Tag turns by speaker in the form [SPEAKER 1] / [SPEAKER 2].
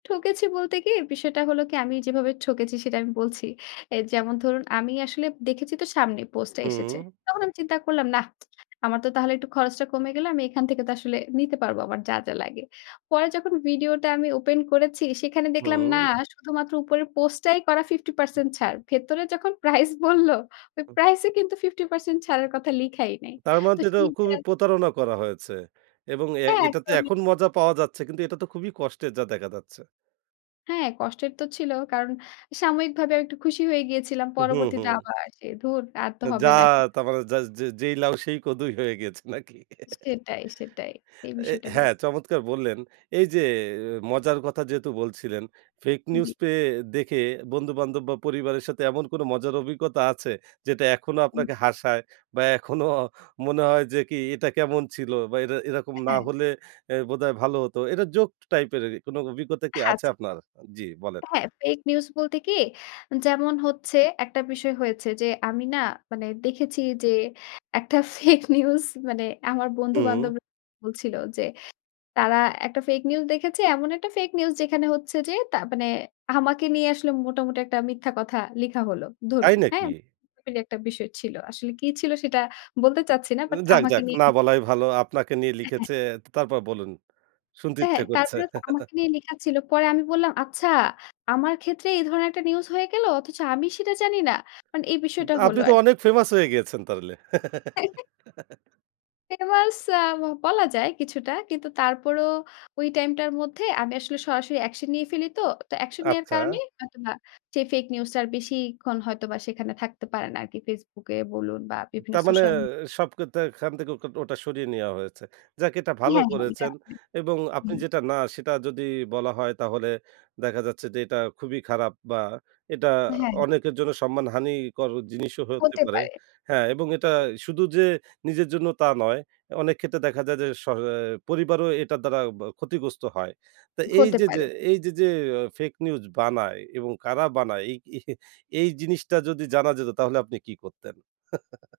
[SPEAKER 1] ঠকেছি বলতে কি, বিষয়টা হলো কি আমি যেভাবে ঠকেছি সেটা আমি বলছি। এ যেমন ধরুন আমি আসলে দেখেছি তো সামনে পোস্টটা এসেছে।
[SPEAKER 2] হুম।
[SPEAKER 1] তখন চিন্তা করলাম নাহ। আমার তো তাহলে একটু খরচটা কমে গেল আমি এখান থেকে তো আসলে নিতে পারব আমার যা, যা লাগে। পরে যখন ভিডিওটা আমি ওপেন করেছি সেখানে দেখলাম না
[SPEAKER 2] হুম।
[SPEAKER 1] শুধুমাত্র উপরের পোস্টটাই করা 50% ছাড়। ভেতরে যখন প্রাইস বলল, ওই
[SPEAKER 2] হু।
[SPEAKER 1] প্রাইস এ কিন্তু 50% ছাড়ের কথা লিখাই নাই।
[SPEAKER 2] তার মানে
[SPEAKER 1] তো
[SPEAKER 2] তো এটা
[SPEAKER 1] সেই যে
[SPEAKER 2] খুবই প্রতারণা করা হয়েছে এবং এ
[SPEAKER 1] হ্যাঁ,
[SPEAKER 2] এটাতে
[SPEAKER 1] একদমই।
[SPEAKER 2] এখন মজা পাওয়া যাচ্ছে। কিন্তু এটা তো খুবই কষ্টে যা দেখা যাচ্ছে।
[SPEAKER 1] হ্যাঁ, কষ্টের তো ছিল কারণ সাময়িকভাবে আমি একটু খুশি হয়ে গিয়েছিলাম।
[SPEAKER 2] হু, হু,
[SPEAKER 1] পরবর্তীতে
[SPEAKER 2] হু।
[SPEAKER 1] আবার সে ধুর আর তো
[SPEAKER 2] যা
[SPEAKER 1] হবে না। [unintelligible]
[SPEAKER 2] তার মানে যা যে যেই লাউ সেই কদুই হয়ে গিয়েছে নাকি?
[SPEAKER 1] সেটাই, সেটাই এই
[SPEAKER 2] এ
[SPEAKER 1] বিষয়টা হয়েছে।
[SPEAKER 2] হ্যাঁ, চমৎকার বললেন এইযে মজার কথা যেহেতু বলছিলেন। ফেক নিউজ
[SPEAKER 1] জী।
[SPEAKER 2] পেয়ে দেখে বন্ধু-বান্ধব বা পরিবারের সাথে এমন কোনো মজার অভিজ্ঞতা আছে? যেটা এখনো
[SPEAKER 1] হুম।
[SPEAKER 2] আপনাকে হাসায় বা এখনো মনে হয় যে কি এটা কেমন ছিল বা এর এরকম না
[SPEAKER 1] হ্যাঁ।
[SPEAKER 2] হলে এ বোধহয় ভালো হতো। এটা জোক টাইপ এর কোনো অভিজ্ঞতা কি আছে
[SPEAKER 1] আচ্ছা।
[SPEAKER 2] আপনার? জি বলেন।
[SPEAKER 1] হ্যাঁ ফেক নিউজ বলতে কি, যেমন হচ্ছে একটা বিষয় হয়েছে যে আমি না মানে দেখেছি যে, একটা ফেক নিউজ মানে আমার
[SPEAKER 2] হু।
[SPEAKER 1] বন্ধু-বান্ধবরা বলছিল যে, তারা একটা ফেক নিউজ দেখেছে। এমন একটা ফেক নিউজ যেখানে হচ্ছে যে, তা মানে আমাকে নিয়ে আসলে মোটামুটি একটা মিথ্যা কথা লিখা হল। ধরুন,
[SPEAKER 2] তাই
[SPEAKER 1] হ্যাঁ?
[SPEAKER 2] নাকি?
[SPEAKER 1] এরকম একটা বিষয় ছিল। আসলে কি ছিল সেটা বলতে চাচ্ছি না।
[SPEAKER 2] উ
[SPEAKER 1] বাট
[SPEAKER 2] যাক,
[SPEAKER 1] আমাকে
[SPEAKER 2] যাক
[SPEAKER 1] নিয়ে
[SPEAKER 2] না বলাই
[SPEAKER 1] লিখেছে।
[SPEAKER 2] ভালো। আপনাকে নিয়ে
[SPEAKER 1] এ
[SPEAKER 2] লিখেছে।
[SPEAKER 1] হ্যা।
[SPEAKER 2] তা তারপর বলুন। শুনতে
[SPEAKER 1] হ্যাঁ,
[SPEAKER 2] ইচ্ছে করছে।
[SPEAKER 1] তারপরে তো আমাকে নিয়ে লেখা ছিল। পরে আমি বললাম, "আচ্ছা, আমার ক্ষেত্রে এই ধরনের একটা নিউজ হয়ে গেল অথচ আমি সেটা জানি না?" মানে এই
[SPEAKER 2] উ
[SPEAKER 1] বিষয়টা হল
[SPEAKER 2] আপনি তো
[SPEAKER 1] আরকি।
[SPEAKER 2] অনেক ফেমাস হয়ে গেছেন তাহলে।
[SPEAKER 1] ফেমাস আ বলা যায় কিছুটা। কিন্তু তারপরও ওই টাইম টার মধ্যে আমি আসলে সরাসরি অ্যাকশন নিয়ে ফেলি তো। তো, অ্যাকশন নেওয়ার
[SPEAKER 2] আচ্ছা।
[SPEAKER 1] কারণেই হয়তোবা সেই ফেক নিউজটা আর বেশিক্ষণ হয়তোবা সেখানে থাকতে পারে না আরকি। Facebook এ বলুন বা
[SPEAKER 2] উ
[SPEAKER 1] বিভিন্ন
[SPEAKER 2] তার মানে
[SPEAKER 1] সোশ্যাল মি
[SPEAKER 2] সব কিন্তু এখান থেকে ও ওটা সরিয়ে নেওয়া হয়েছে। যাক এটা ভালো
[SPEAKER 1] হ্যাঁ, হ্যাঁ এটা
[SPEAKER 2] করেছেন
[SPEAKER 1] [unintelligible]
[SPEAKER 2] এবং আপনি
[SPEAKER 1] হুম।
[SPEAKER 2] যেটা না সেটা যদি বলা হয় তাহলে দেখা যাচ্ছে যে এটা খুবই খারাপ বা এটা
[SPEAKER 1] হ্যাঁ।
[SPEAKER 2] অনেকের জন্য সম্মানহানিকর জিনিসও হতে
[SPEAKER 1] হতে
[SPEAKER 2] পারে।
[SPEAKER 1] পারে।
[SPEAKER 2] হ্যাঁ, এবং এটা
[SPEAKER 1] হয় তো।
[SPEAKER 2] শুধু যে নিজের জন্য তা নয়। অনেক ক্ষেত্রে দেখা যায় যে, স অ্যা পরিবারও এটার দ্বারা বা ক্ষতিগ্রস্ত হয়। তো
[SPEAKER 1] হতে
[SPEAKER 2] এইযে যে
[SPEAKER 1] পারে, হু।
[SPEAKER 2] এইযে যে ফেক নিউজ বানায় এবং কারা বানায় এই এই জিনিসটা যদি জানা যেত তাহলে আপনি কি করতেন?